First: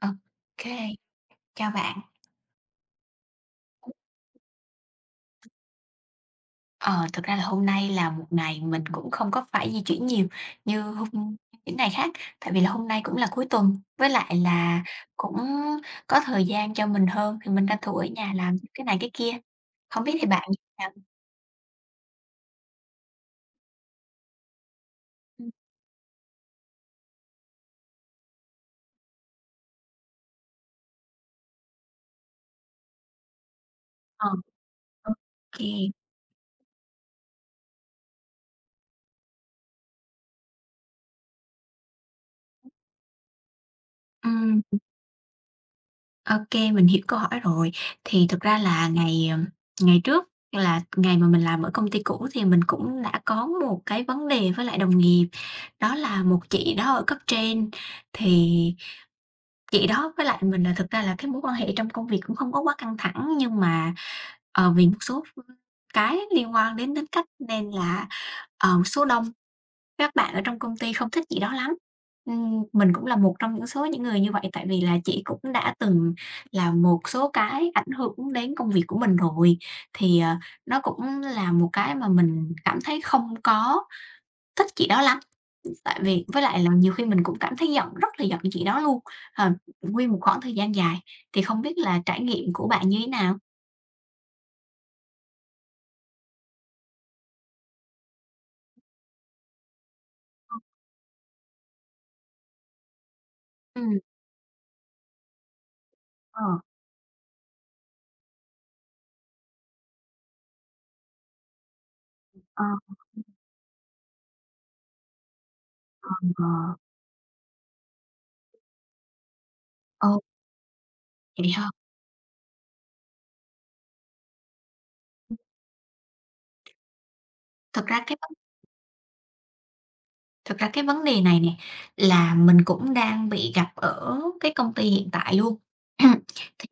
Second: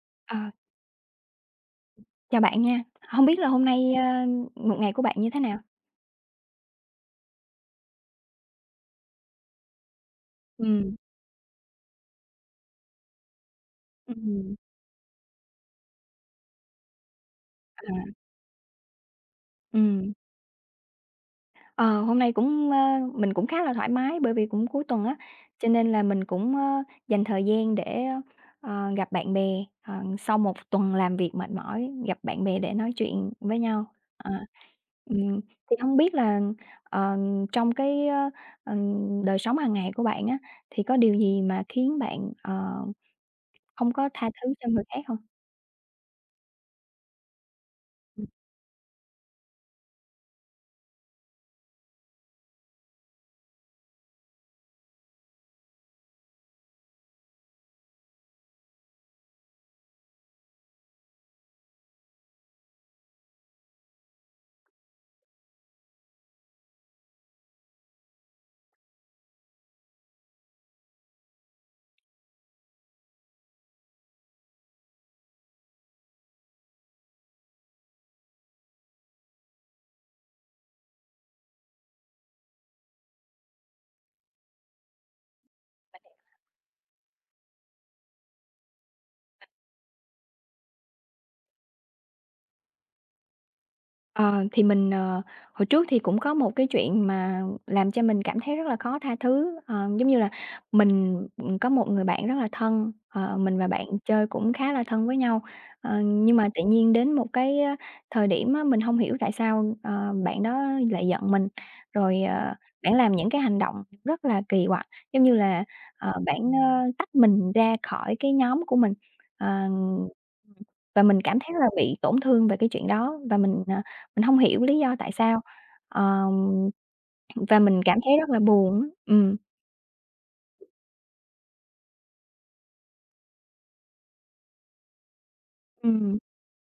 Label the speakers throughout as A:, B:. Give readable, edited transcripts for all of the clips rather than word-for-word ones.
A: OK,
B: À,
A: chào bạn.
B: chào bạn nha. Không biết là hôm nay, một ngày của bạn như thế nào?
A: Ờ, Thực ra là hôm nay là một ngày mình cũng không có phải di chuyển nhiều như
B: Ừm,
A: những ngày khác, tại vì là hôm nay cũng là cuối tuần, với lại
B: ừm,
A: là cũng có thời gian cho mình hơn thì mình tranh thủ
B: à,
A: ở nhà làm cái này cái kia. Không
B: ừm.
A: biết thì bạn như thế nào?
B: Ờ, hôm nay cũng, mình cũng khá là thoải mái bởi vì cũng cuối tuần á,
A: Ừm,
B: cho nên là mình cũng, dành thời gian để, gặp bạn bè, sau một tuần làm việc mệt mỏi, gặp bạn bè để nói chuyện với nhau.
A: ờ,
B: Ờ,
A: ok,
B: ừm, thì
A: ừ.
B: không biết là, ờ, trong đời sống hàng ngày của bạn á, thì có điều gì mà khiến bạn, không có tha thứ cho người khác không?
A: OK, mình hiểu câu hỏi rồi. Thì thực ra là ngày trước là ngày mà mình làm ở công ty cũ thì mình cũng đã có một cái vấn đề với lại đồng nghiệp, đó là một chị đó ở cấp trên. Thì chị đó với lại mình là thực ra là cái mối quan hệ trong công việc cũng không có quá căng thẳng, nhưng mà, vì một số cái liên quan đến tính cách nên là, số đông các bạn ở trong công ty không thích chị đó lắm. Mình cũng là một trong những người như vậy, tại vì là chị cũng đã từng là một số cái ảnh hưởng đến công việc của mình rồi. Thì, nó cũng là một cái mà mình cảm thấy không có thích chị đó lắm, tại vì với lại là nhiều khi mình cũng cảm thấy giận rất là giận chị đó luôn, ờ, nguyên một khoảng thời gian dài. Thì không biết là trải nghiệm của bạn như thế nào?
B: Ờ, thì mình, hồi trước thì cũng có một cái chuyện mà làm cho mình cảm thấy rất là khó tha thứ, giống như là mình, có một người bạn rất là thân, mình và bạn
A: Ừm,
B: chơi cũng khá là thân với nhau, nhưng
A: ờ,
B: mà tự nhiên đến một cái, thời điểm á, mình không hiểu tại sao, bạn đó lại giận mình, rồi,
A: ờ,
B: bạn làm những cái hành động rất là kỳ quặc, giống như là, bạn,
A: ờ,
B: tách mình ra khỏi cái nhóm của mình, ờ,
A: ồ,
B: và mình cảm
A: vậy
B: thấy là
A: hả?
B: bị tổn thương về cái chuyện đó và mình hông hiểu lý do tại sao, ờm, và mình
A: Thực
B: cảm
A: ra
B: thấy
A: cái
B: rất là buồn á.
A: Thực ra cái vấn đề này nè là mình cũng đang bị gặp ở cái công ty hiện tại luôn.
B: Ừm.
A: Thì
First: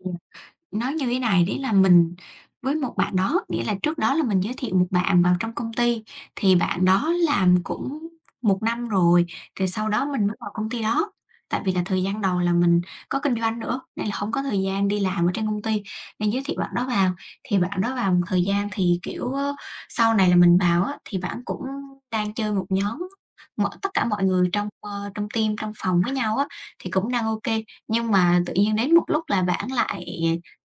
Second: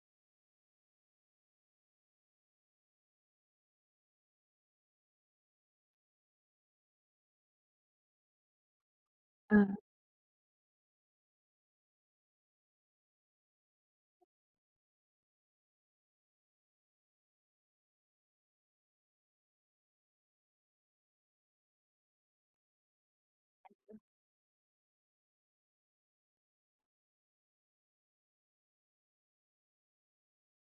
A: Nói như thế này, đấy là mình với một bạn đó, nghĩa là trước đó là mình giới thiệu một bạn vào trong công ty, thì bạn đó làm cũng một năm rồi,
B: Ờ.
A: rồi sau đó mình mới vào công ty đó. Tại vì là thời gian đầu là mình có kinh doanh nữa, nên là không có thời gian đi làm ở trên công ty, nên giới thiệu bạn đó vào. Thì bạn đó vào một thời gian thì, kiểu, sau này là mình vào á, thì bạn cũng đang chơi một nhóm, tất cả mọi người trong, trong team, trong phòng với nhau á, thì cũng đang ok. Nhưng mà tự nhiên đến một lúc là bạn lại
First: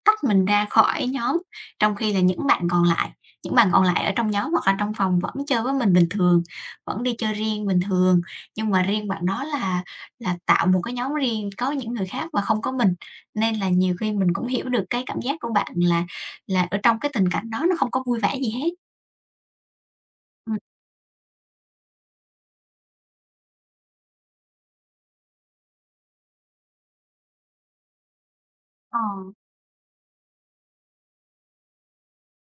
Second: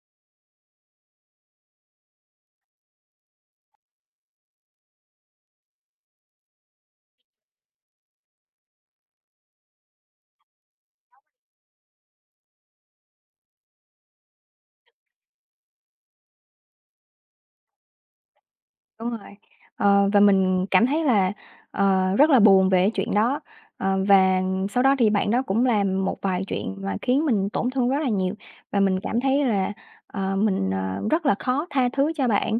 A: tách mình ra khỏi nhóm, trong khi là những bạn còn lại ở trong nhóm hoặc là trong phòng vẫn chơi với mình bình thường, vẫn đi chơi riêng bình thường. Nhưng mà riêng bạn đó là tạo một cái nhóm riêng có những người khác và không có mình, nên là nhiều khi mình cũng hiểu được cái cảm giác của bạn là ở trong cái tình cảnh đó nó không có vui vẻ gì hết.
B: Đúng rồi. Và
A: Ừm,
B: mình cảm thấy là, rất là buồn về chuyện đó. Và sau đó thì bạn đó cũng làm một vài chuyện mà khiến mình tổn thương rất là nhiều, và
A: ờ,
B: mình cảm thấy là, mình, rất là khó tha thứ cho bạn.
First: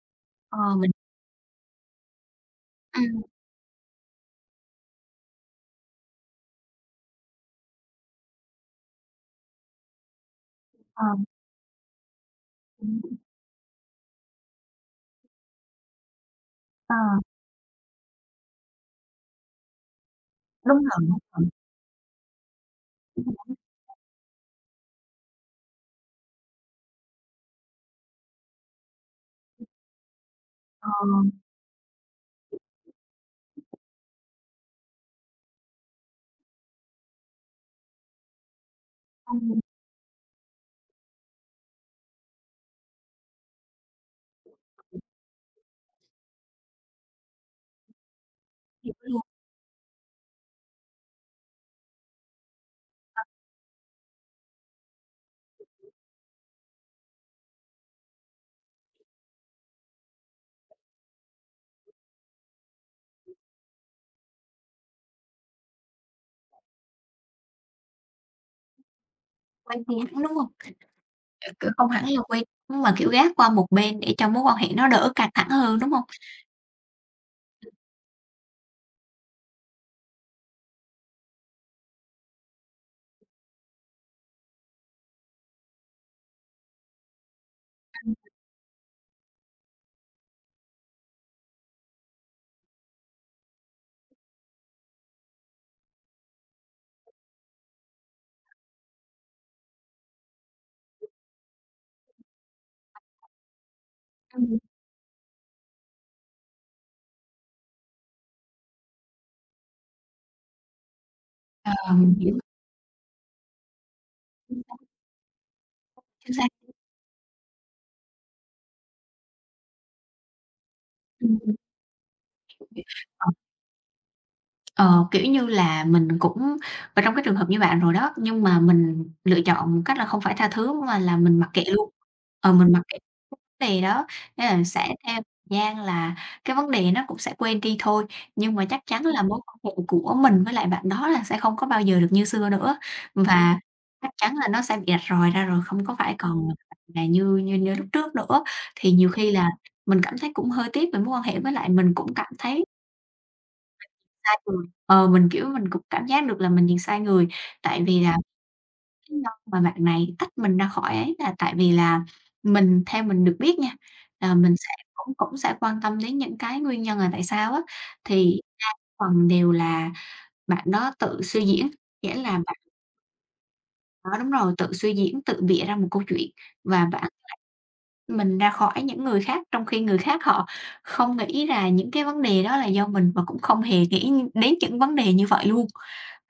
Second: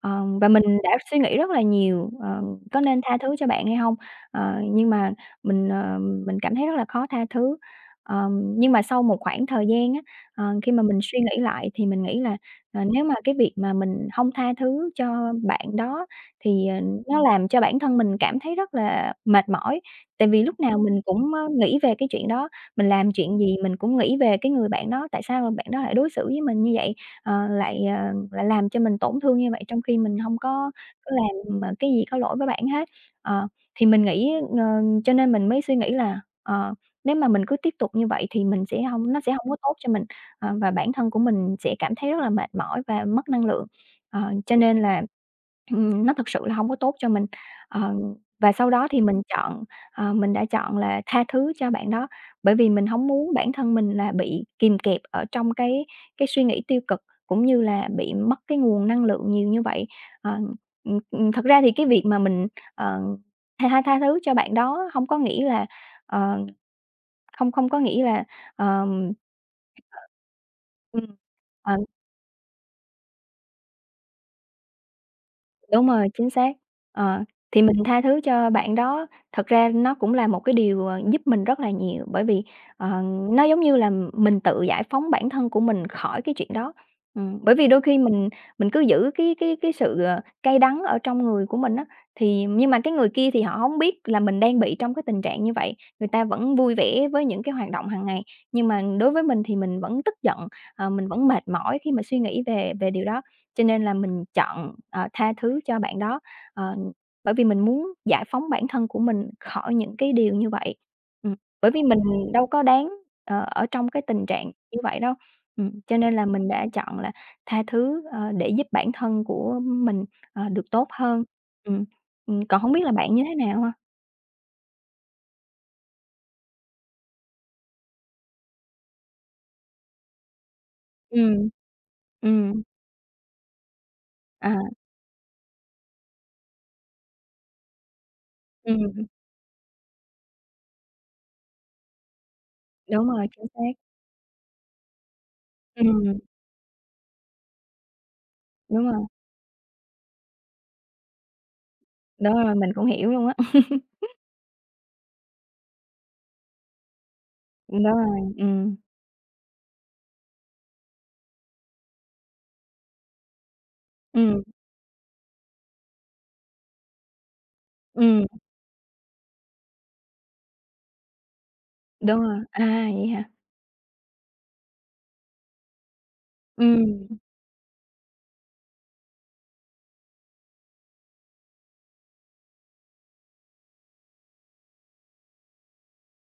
B: Và
A: ờ,
B: mình
A: mình
B: đã suy nghĩ rất là nhiều, có nên tha
A: ừm,
B: thứ cho bạn hay không? Nhưng mà mình, mình cảm thấy rất là khó tha thứ. Nhưng mà sau một khoảng thời gian á, khi mà mình
A: ờ,
B: suy nghĩ lại thì mình nghĩ là,
A: ừm,
B: nếu mà cái việc mà mình hông tha thứ cho bạn đó thì,
A: ờ,
B: nó làm cho bản thân mình cảm thấy rất là mệt mỏi, tại vì lúc
A: đúng
B: nào mình
A: rồi, đúng
B: cũng,
A: rồi.
B: nghĩ về cái chuyện đó, mình làm chuyện gì mình cũng nghĩ về cái người bạn đó, tại sao bạn đó lại đối xử với mình như vậy, lại làm cho mình tổn thương như vậy trong khi mình hông có
A: Ờ,
B: có làm, cái gì có lỗi với bạn hết. Ờ, thì mình nghĩ, ờ, cho nên mình mới suy nghĩ là, nếu mà mình cứ tiếp tục như vậy thì mình sẽ hông nó sẽ hông có
A: ừm,
B: tốt cho mình. Và bản thân của mình sẽ cảm thấy rất là mệt mỏi và mất năng lượng. Cho nên là, nó thực sự là không có tốt cho mình. Ờ, và sau đó
A: hiểu
B: thì
A: luôn,
B: mình đã chọn là tha thứ cho bạn đó, bởi vì mình không muốn bản thân mình là bị kìm kẹp ở trong cái suy nghĩ tiêu cực, cũng như là bị mất cái nguồn năng lượng nhiều như vậy. Ờ, thật ra thì cái việc mà mình, ờ, tha tha thứ cho bạn đó không có nghĩa là, ờ, không không có nghĩa là, ờm.
A: quay đi hẳn, đúng hông?
B: Ừm,
A: Kiểu kiểu,
B: ờ,
A: không hẳn là quên, nhưng mà, kiểu, gác qua một bên để cho mối quan hệ nó đỡ căng thẳng hơn,
B: đúng
A: đúng hông?
B: rồi, chính xác. Ờ, thì mình tha thứ cho bạn đó, thật ra nó cũng là một cái điều, giúp mình rất là nhiều, bởi vì, ờ, nó giống như là mình tự giải phóng bản thân của mình khỏi cái chuyện đó. Bởi vì đôi khi mình cứ giữ cái sự, cay đắng ở trong người của mình á, thì nhưng mà cái người kia thì họ hổng biết là mình đang bị trong cái tình trạng như vậy, người ta vẫn vui vẻ với những cái hoạt động hàng ngày, nhưng mà đối với mình thì mình vẫn tức giận, mình vẫn mệt mỏi khi mà suy nghĩ về về điều đó. Cho nên là mình
A: Ừm,
B: chọn, tha thứ cho bạn đó, ờ, bởi vì mình muốn giải phóng bản thân của mình khỏi những cái điều như vậy. Ừm, bởi vì
A: ờ,
B: mình
A: mình hiểu,
B: đâu có đáng, ở trong cái tình trạng
A: chính xác,
B: như vậy đâu. Cho nên là
A: chính xác.
B: mình đã chọn là tha thứ, để giúp bản thân của mình, được tốt hơn.
A: Ừm, ừm,
B: Ừm, còn không biết
A: hiểu.
B: là bạn như
A: Ờ,
B: thế nào ha?
A: ờ, kiểu như là, mình cũng và trong cái trường hợp như bạn rồi đó, nhưng mà mình lựa chọn một cách là không phải tha thứ mà là mình
B: Ừm,
A: mặc kệ luôn. Ờ,
B: ừm,
A: mình mặc Thì đó,
B: à,
A: nên là sẽ theo thời gian là cái vấn đề nó cũng sẽ quên đi thôi, nhưng mà chắc chắn
B: ừm,
A: là mối quan hệ của mình với lại bạn đó là sẽ không có bao giờ được như xưa nữa.
B: đúng rồi, chính
A: Và
B: xác.
A: chắc chắn là nó sẽ bị rạch ròi ra rồi, không có phải
B: Ừm,
A: còn là như như như lúc trước nữa.
B: đúng
A: Thì
B: rồi,
A: nhiều khi là mình cảm thấy cũng hơi tiếc về mối quan hệ, với lại mình cũng cảm
B: đúng rồi,
A: thấy
B: mình cũng hiểu luôn á.
A: sai người, mình, kiểu, mình cũng cảm giác được là mình nhìn sai người, tại
B: Đúng
A: vì là
B: rồi, ừm,
A: lý do mà bạn này tách mình ra khỏi ấy là tại vì là mình theo mình được biết nha, là
B: ừm,
A: mình sẽ cũng cũng sẽ quan tâm đến những cái nguyên nhân là tại sao á,
B: ừm.
A: thì phần đều là bạn đó tự suy diễn, nghĩa
B: Đúng
A: là
B: rồi,
A: bạn
B: à, vậy hả?
A: đó đúng rồi, tự suy diễn, tự bịa ra một câu chuyện và bạn
B: Ừm,
A: lại mình ra khỏi những người khác, trong khi người khác họ không nghĩ là những cái vấn đề đó là do mình và cũng không hề nghĩ đến những vấn đề như vậy luôn.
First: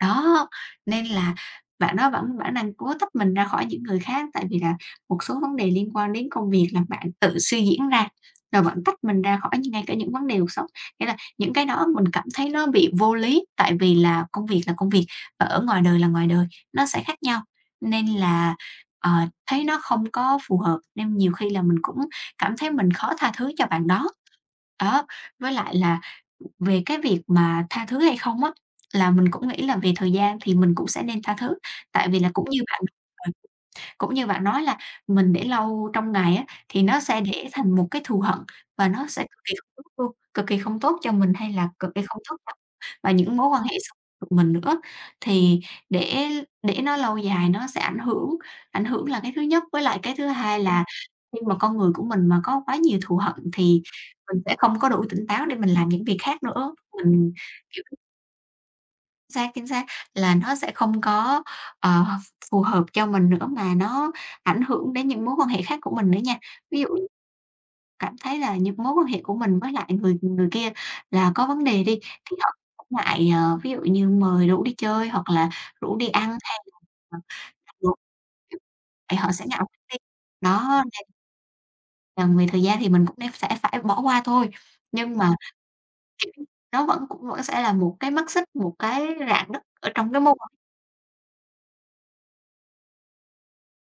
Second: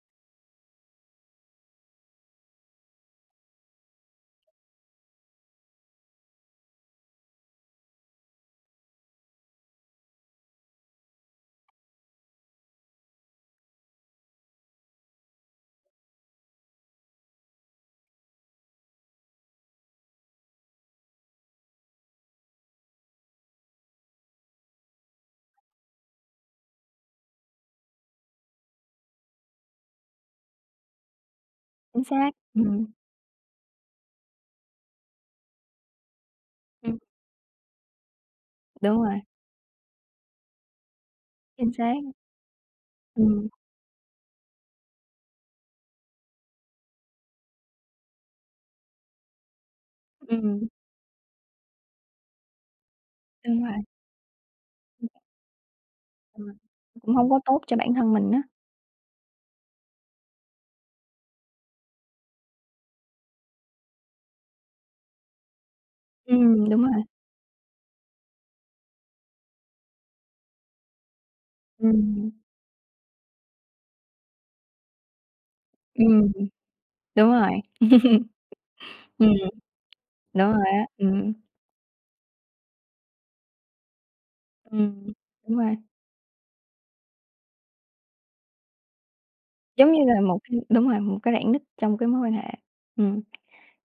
A: Đó, nên là bạn đó vẫn bản năng cố tách mình ra khỏi những người khác, tại vì là một số vấn đề liên quan đến công việc là bạn tự suy diễn ra, rồi bạn tách mình ra khỏi ngay cả những vấn đề cuộc sống. Nghĩa là những cái đó mình cảm thấy nó bị vô lý, tại vì là công việc, và ở ngoài đời là ngoài đời, nó sẽ khác nhau, nên là, ờ, thấy nó không có phù hợp, nên nhiều khi là mình cũng cảm thấy mình khó tha thứ cho bạn đó. Đó, với lại là về cái việc mà tha thứ hay không á, là mình cũng nghĩ là về thời gian thì mình cũng sẽ nên tha thứ,
B: chính
A: tại vì là
B: xác,
A: ờ, cũng như bạn nói là mình để lâu trong ngày á, thì
B: ừm,
A: nó sẽ để thành một cái thù hận và
B: đúng
A: nó
B: rồi,
A: sẽ cực kỳ không tốt luôn, cực kỳ không tốt cho mình hay là
B: chính
A: cực
B: xác,
A: kỳ không tốt cho và những mối
B: ừm,
A: quan hệ sau của mình nữa. Thì để để nó lâu dài nó sẽ ảnh hưởng là cái thứ nhất, với lại cái thứ hai
B: ừm,
A: là khi mà con người của mình mà có quá nhiều thù hận
B: đúng rồi,
A: thì mình sẽ không có đủ tỉnh táo để mình làm những việc khác
B: ừm,
A: nữa.
B: cũng hông
A: Mình,
B: có tốt cho
A: kiểu
B: bản thân mình á.
A: xác, chính xác, là nó sẽ không có, ờ, phù hợp cho mình nữa mà nó ảnh hưởng đến những mối quan hệ khác của mình nữa nha. Ví
B: Đúng
A: dụ
B: rồi,
A: như cảm thấy là những mối quan hệ của mình với lại người người kia là có vấn đề đi,
B: ừm,
A: thì họ cũng ngại, ví dụ như mời rủ đi chơi hoặc là rủ đi ăn
B: ừm,
A: hay là
B: đúng rồi,
A: vậy họ sẽ
B: ừm,
A: ngại đi.
B: đúng rồi
A: Đó,
B: á,
A: nên là về thời gian thì mình cũng nên sẽ phải bỏ qua thôi.
B: ừm,
A: Nhưng mà,
B: đúng rồi,
A: kiểu, nó vẫn vẫn sẽ là một cái mắt xích, một cái rạn nứt ở
B: giống như
A: trong cái
B: là
A: mối
B: một
A: quan hệ.
B: cái đúng rồi, một cái rạn nứt trong cái mối quan hệ, ừm.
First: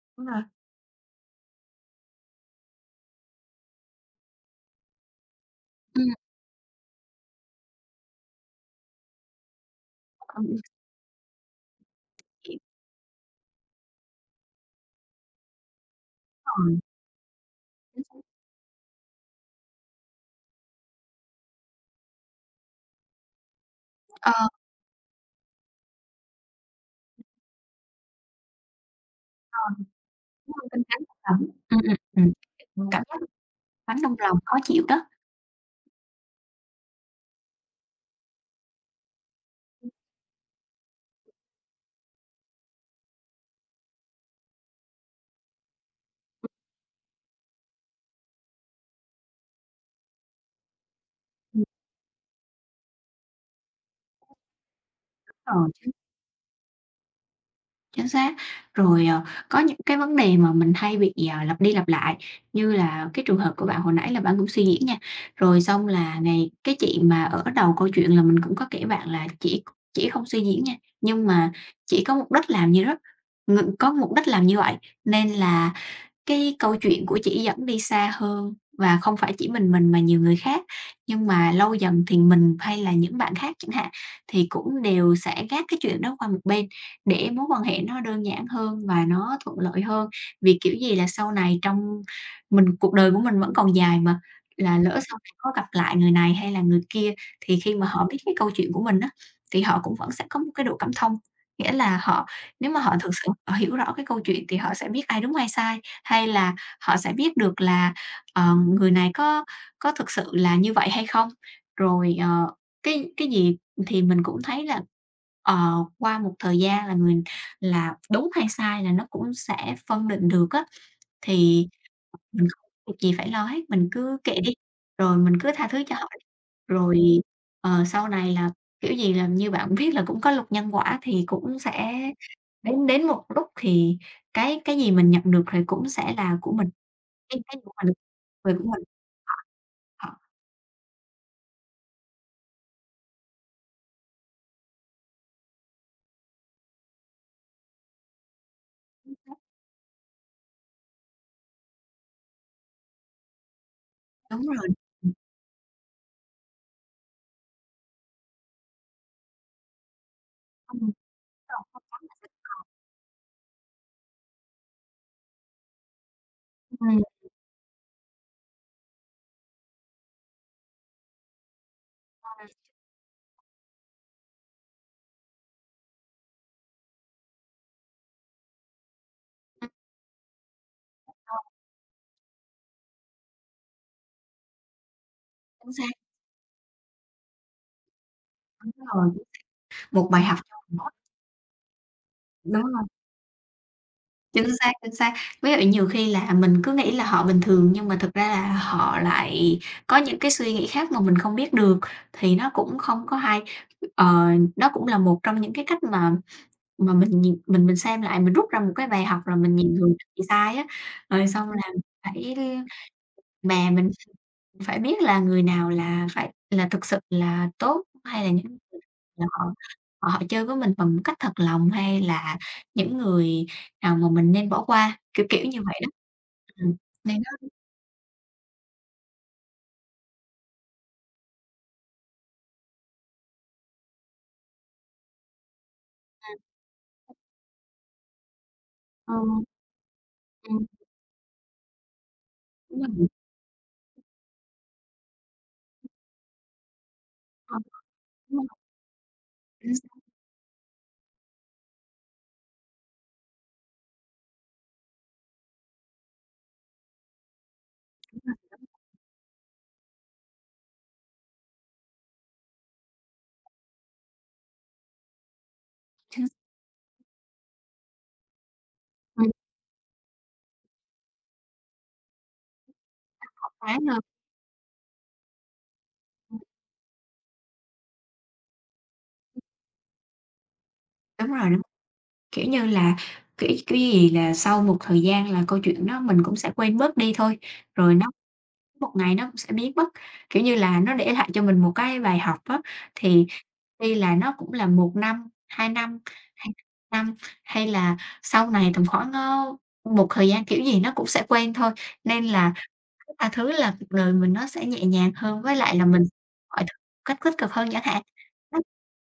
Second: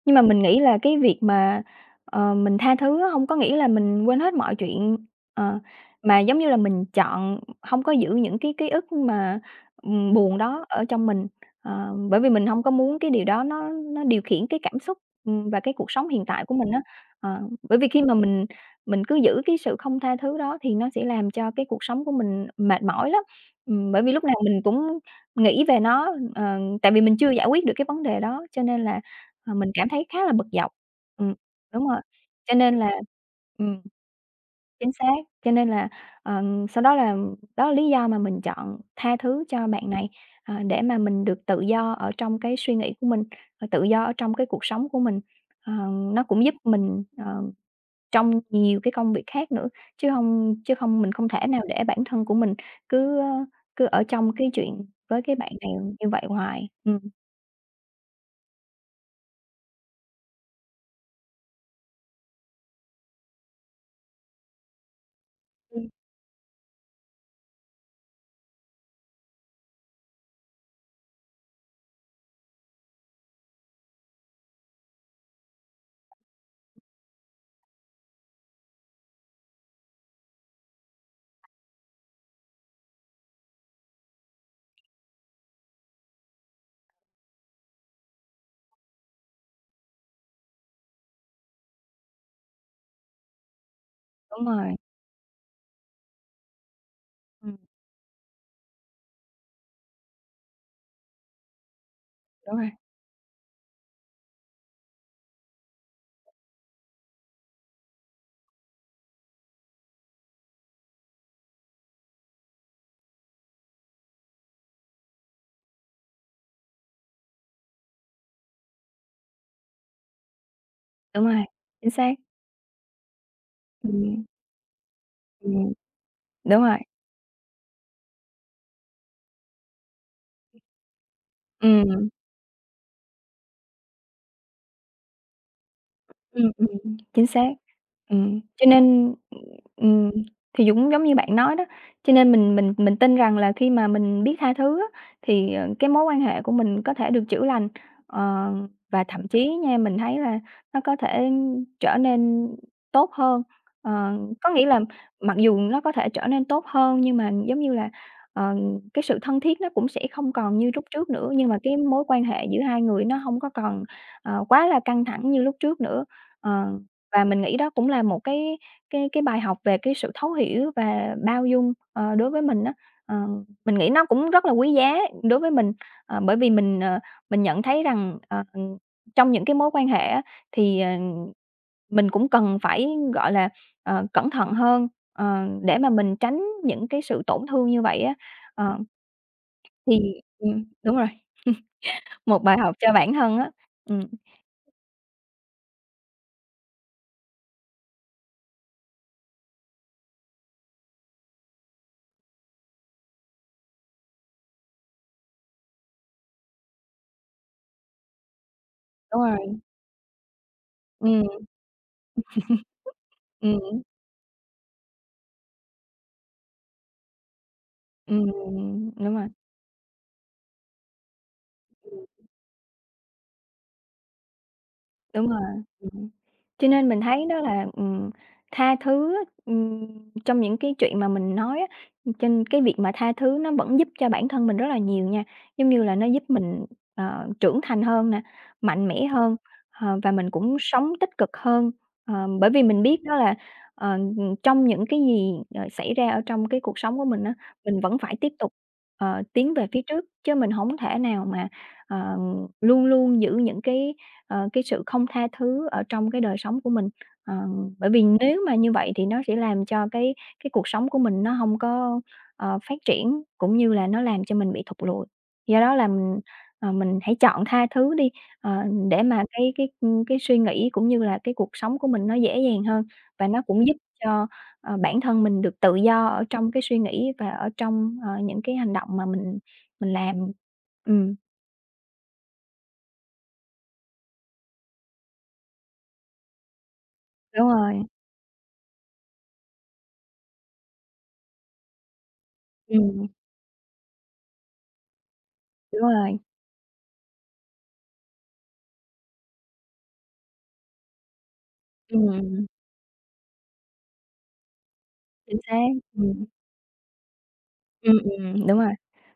B: Nhưng mà
A: Đúng rồi.
B: mình nghĩ là cái việc mà, mình tha thứ á, hông có nghĩa là mình quên hết mọi chuyện, ờ, mà giống như là mình chọn không có giữ những cái ký ức mà, buồn
A: Ờ,
B: đó ở trong mình, bởi vì mình
A: chỉ
B: không có muốn cái điều đó nó điều khiển cái cảm xúc, và cái cuộc sống hiện tại của mình
A: còn
B: á. Ờ, bởi vì khi
A: chính
B: mà
A: xác.
B: mình cứ giữ cái sự không tha thứ đó thì nó sẽ làm cho cái cuộc sống của mình mệt mỏi lắm, bởi vì lúc
A: Ờ,
B: nào mình cũng nghĩ về nó, tại vì mình chưa giải quyết được cái vấn đề đó, cho nên là mình
A: còn
B: cảm thấy khá là bực
A: đúng rồi,
B: dọc.
A: canh cánh một
B: Ừm,
A: lần. Ừm,
B: đúng
A: ừm,
B: rồi,
A: ừm,
B: cho nên là
A: cảm giác
B: ừm.
A: cánh trong lòng khó chịu
B: Chính
A: đó.
B: xác, cho nên là, ờ, sau đó là lý do mà mình chọn tha thứ cho bạn này, để mà mình được tự do ở trong cái suy nghĩ của mình, tự do ở trong cái cuộc sống của mình. Ờ, nó cũng giúp mình, trong nhiều cái công việc khác nữa, chứ không mình không thể nào
A: Ừm.
B: để bản thân của mình cứ, cứ ở trong cái chuyện với cái bạn
A: Ờ,
B: này
A: chính
B: như vậy hoài.
A: chính xác. Rồi, có những cái vấn đề mà mình hay bị, à, lặp đi lặp lại, như là cái trường hợp của bạn hồi nãy là bạn cũng suy diễn nha, rồi xong
B: Ừm.
A: là ngày cái chị mà ở đầu câu chuyện là mình cũng có kể bạn là chỉ không suy diễn nha, nhưng mà chỉ có mục đích làm như đó, ng có mục đích làm như vậy nên là cái câu chuyện của chị dẫn đi xa hơn và không phải chỉ mình mà nhiều người khác, nhưng mà lâu dần thì mình hay là những bạn khác chẳng hạn, thì cũng đều sẽ gác cái chuyện đó qua một bên để mối quan hệ nó đơn giản hơn và nó thuận lợi hơn. Vì kiểu gì là sau này trong mình cuộc đời của mình vẫn còn dài mà,
B: Đúng rồi,
A: là lỡ sau này có gặp lại người này hay là người kia
B: ừm,
A: thì khi mà họ biết cái câu chuyện của mình á, thì họ cũng vẫn sẽ có một cái độ cảm thông. Nghĩa là họ
B: đúng rồi.
A: nếu mà họ thực sự họ hiểu rõ cái câu chuyện thì họ sẽ biết ai đúng ai sai. Hay là họ sẽ biết được là, người này có thực sự là như vậy hay không? Rồi, cái gì thì mình cũng thấy là, qua một thời gian là người là đúng hay sai là nó cũng sẽ phân định được á.
B: Đúng rồi,
A: Thì
B: chính xác.
A: mình không việc gì phải lo hết, mình cứ
B: Ừm,
A: kệ đi, rồi mình cứ tha
B: ừm,
A: thứ cho họ đi.
B: đúng rồi,
A: Rồi, sau này là, kiểu gì là, như bạn biết là cũng có luật nhân quả thì cũng sẽ
B: ừm.
A: đến đến một lúc thì cái gì mình nhận được thì cũng sẽ là của
B: Ừm, ừm,
A: mình,
B: chính xác.
A: cái của mình về của
B: Cho
A: mình.
B: nên,
A: Họ
B: ừm,
A: họ
B: thì Dũng giống như bạn nói đó, cho nên mình tin rằng là khi mà mình biết tha thứ á, thì, cái mối quan hệ của mình có thể được chữa lành. Ờ, và thậm chí nha, mình thấy là nó có thể trở nên tốt hơn. Ờ,
A: đúng
B: có nghĩa
A: rồi,
B: là
A: ừm,
B: mặc dù nó có thể trở nên tốt hơn nhưng mà, giống như là, ờ, cái sự thân thiết nó cũng sẽ không còn như lúc
A: ừm,
B: trước nữa, nhưng mà
A: đúng
B: cái mối quan hệ giữa hai người nó hông có còn, quá là căng thẳng như lúc trước nữa. Ờ,
A: rồi,
B: và mình nghĩ đó cũng là một cái bài học về cái sự thấu hiểu và bao dung,
A: chắc
B: đối
A: chắn
B: với
A: là
B: mình
A: sẽ
B: á. Ờ, mình nghĩ nó cũng rất là quý giá đối với mình, bởi vì mình, mình nhận thấy rằng, trong những cái
A: ừm, ừm,
B: mối quan hệ á, thì,
A: rồi,
B: mình cũng cần phải, gọi là, cẩn thận hơn,
A: chính
B: để mà
A: xác,
B: mình tránh những cái sự tổn thương như vậy á.
A: đúng
B: Ờ,
A: rồi, một
B: thì
A: bài học cho mình.
B: đúng rồi, một bài
A: Đúng
B: học cho bản thân á. Ừm,
A: chính xác, chính xác. Ví dụ nhiều khi là mình cứ nghĩ là họ bình thường nhưng mà thực ra là họ lại có những cái suy nghĩ khác mà mình không biết được, thì nó cũng không có hay. Ờ, đó cũng là một trong những cái cách mà mình nhìn mình xem lại, mình rút ra một cái bài học
B: đúng
A: là mình
B: rồi,
A: nhìn người khác bị sai á, rồi
B: ừm,
A: xong là phải bà
B: ừm,
A: mình phải biết là người nào là phải là thực sự là tốt hay là những người
B: ừm, đúng
A: là
B: rồi.
A: họ họ họ chơi với mình bằng một cách thật lòng, hay là những người nào mà mình nên bỏ qua,
B: Đúng rồi,
A: kiểu như vậy đó.
B: ừm. Cho
A: Ừm,
B: nên mình
A: nên
B: thấy đó
A: đó
B: là, tha thứ á, trong những cái chuyện mà mình nói á, trên cái việc mà tha thứ nó vẫn giúp cho bản thân mình rất là nhiều nha. Giống như là nó giúp
A: là
B: mình, trưởng thành hơn nè, mạnh mẽ
A: ờ,
B: hơn, và mình cũng
A: ừm,
B: sống tích cực hơn. Bởi vì
A: đúng
B: mình biết
A: rồi,
B: đó là, ờ, trong những cái gì, xảy ra ở trong cái cuộc sống của mình á,
A: ờ,
B: mình vẫn phải tiếp
A: đúng rồi,
B: tục, tiến về
A: chính
B: phía
A: xác,
B: trước, chứ mình hổng thể nào mà, ờ, luôn luôn giữ những cái cái sự không tha thứ ở trong cái đời sống của mình. Ờ, bởi vì nếu mà như vậy thì nó sẽ làm cho cái cuộc sống của mình nó không có, phát triển, cũng như là nó làm cho mình bị thụt lùi. Do đó là mình,
A: chính xác,
B: mình hãy chọn tha thứ đi, ờ, để mà
A: ừm,
B: cái suy nghĩ cũng như là cái cuộc sống của mình nó dễ dàng hơn và nó cũng giúp
A: thoáng hơn.
B: cho, bản thân mình được tự do ở
A: Ừm,
B: trong cái suy nghĩ và ở trong, những cái hành động mà mình làm. Ừm,
A: đúng rồi, đúng, kiểu như là, kiểu gì là sau một thời gian là câu chuyện đó mình cũng sẽ quên bớt đi thôi,
B: đúng rồi,
A: rồi nó một ngày nó cũng sẽ biến mất. Kiểu như là, nó để lại cho mình một cái bài học á,
B: ừm,
A: thì tuy là nó cũng là một năm, 2
B: đúng rồi,
A: hay năm, hay là sau này tầm khoảng, một thời gian, kiểu gì, nó cũng sẽ quen thôi, nên
B: ừm.
A: là cứ tha thứ là cuộc đời mình nó sẽ nhẹ nhàng
B: Chính
A: hơn, với
B: xác,
A: lại là mình
B: ừm,
A: mọi thứ cách tích cực hơn chẳng hạn. Nó
B: đúng.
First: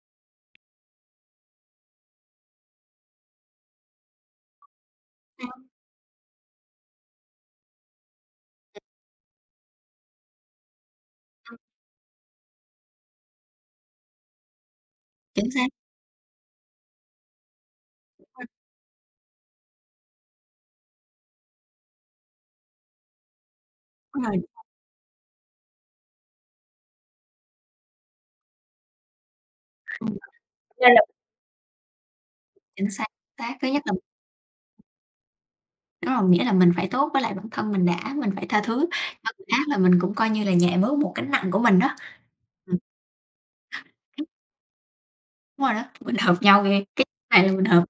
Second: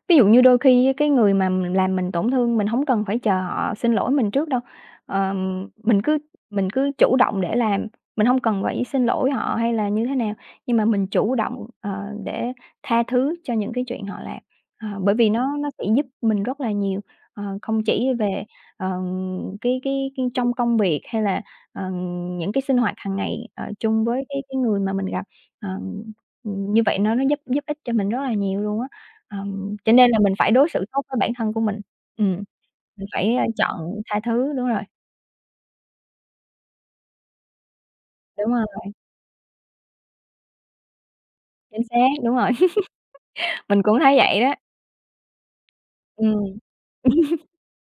B: Ví dụ như đôi khi á cái người mà mình làm mình tổn thương, mình hổng cần phải chờ họ xin lỗi mình trước đâu, ờm, mình cứ mình cứ chủ động để làm, mình hông cần phải xin lỗi họ hay là như thế nào, nhưng mà mình chủ động, để tha thứ cho những cái chuyện họ làm, bởi vì
A: chính
B: nó
A: xác,
B: nó sẽ giúp mình rất là nhiều, không chỉ về,
A: ừm,
B: ờ, cái trong công việc hay là, ờ, những cái sinh hoạt hàng ngày, chung
A: đúng
B: với
A: rồi,
B: cái người mà mình gặp. Ờ, như vậy nó giúp giúp ích cho mình rất là nhiều luôn á, ờ. Cho
A: ừm,
B: nên là mình phải đối xử
A: nên là
B: tốt với bản thân của mình. Ừm,
A: chính xác,
B: mình phải, a,
A: xác. Thứ nhất là
B: chọn tha thứ,
A: đúng rồi, nghĩa là mình phải tốt với lại bản thân mình đã, mình phải
B: đúng
A: tha
B: rồi,
A: thứ cho người khác là mình cũng coi như là nhẹ bớt một gánh nặng của mình
B: chính
A: đó.
B: xác, đúng rồi,
A: Ừm,
B: mình cũng thấy vậy đó.
A: đúng rồi đó, mình hợp
B: Ừm,
A: nhau ghê, cái này là mình hợp.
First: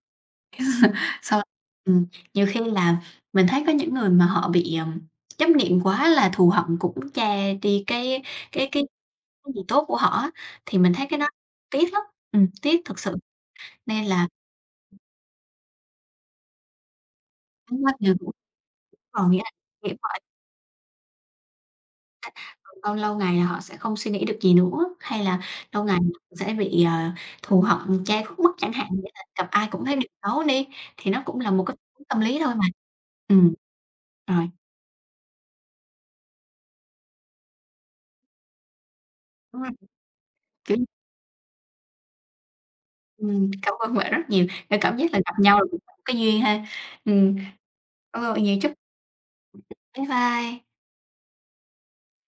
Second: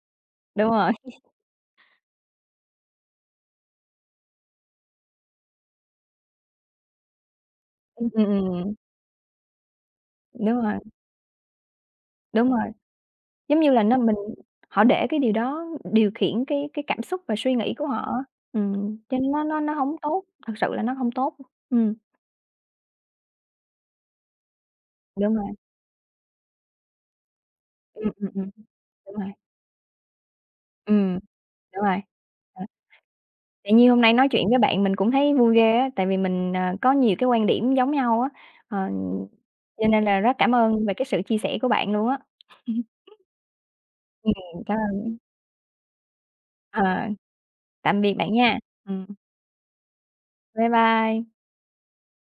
B: đúng rồi,
A: Sau ừm, nhiều khi là mình thấy có những người mà họ bị, chấp niệm quá là thù hận cũng che đi
B: ừm, ừm,
A: cái
B: ừm,
A: cái cái gì tốt của họ á,
B: đúng
A: thì
B: rồi,
A: mình thấy cái đó tiếc lắm,
B: đúng rồi,
A: tiếc thực sự.
B: giống như là nó
A: Nên
B: mình
A: là
B: họ để cái điều đó điều khiển cái cảm xúc và suy nghĩ
A: ánh
B: của
A: mắt
B: họ
A: nào
B: á,
A: cũng
B: cho
A: còn
B: nên
A: nghĩa
B: nó
A: nghĩ
B: hổng
A: vậy
B: tốt, thật sự là nó hông tốt. Ừm,
A: còn lâu lâu ngày là họ sẽ không suy nghĩ được gì nữa, hay
B: đúng
A: là
B: rồi,
A: lâu ngày sẽ bị, thù hận
B: ừm,
A: che
B: ừm,
A: khuất
B: ừm,
A: mất chẳng hạn, nghĩa
B: đúng
A: là
B: rồi,
A: gặp ai cũng thấy điều xấu đi, thì
B: ừm,
A: nó cũng là một cái
B: đúng rồi.
A: tâm lý thôi
B: Ờ.
A: mà. Ừm.
B: Tự nhiên hôm nay nói
A: Rồi,
B: chuyện với bạn mình cũng thấy vui ghê á, tại vì mình, có nhiều cái quan điểm giống nhau á, ờ,
A: đúng rồi,
B: cho nên là rất cảm
A: kiểu
B: ơn về cái sự chia sẻ của bạn luôn á.
A: ừm, cảm ơn bạn rất nhiều,
B: Ừm, cảm
A: cái cảm giác
B: ơn.
A: là gặp nhau là cũng có cái duyên ha.
B: Ờ,
A: Ừm,
B: tạm biệt
A: cảm
B: bạn
A: ơn bạn nhiều,
B: nha.
A: chúc
B: Ừm,
A: bye bye.
B: bye bye.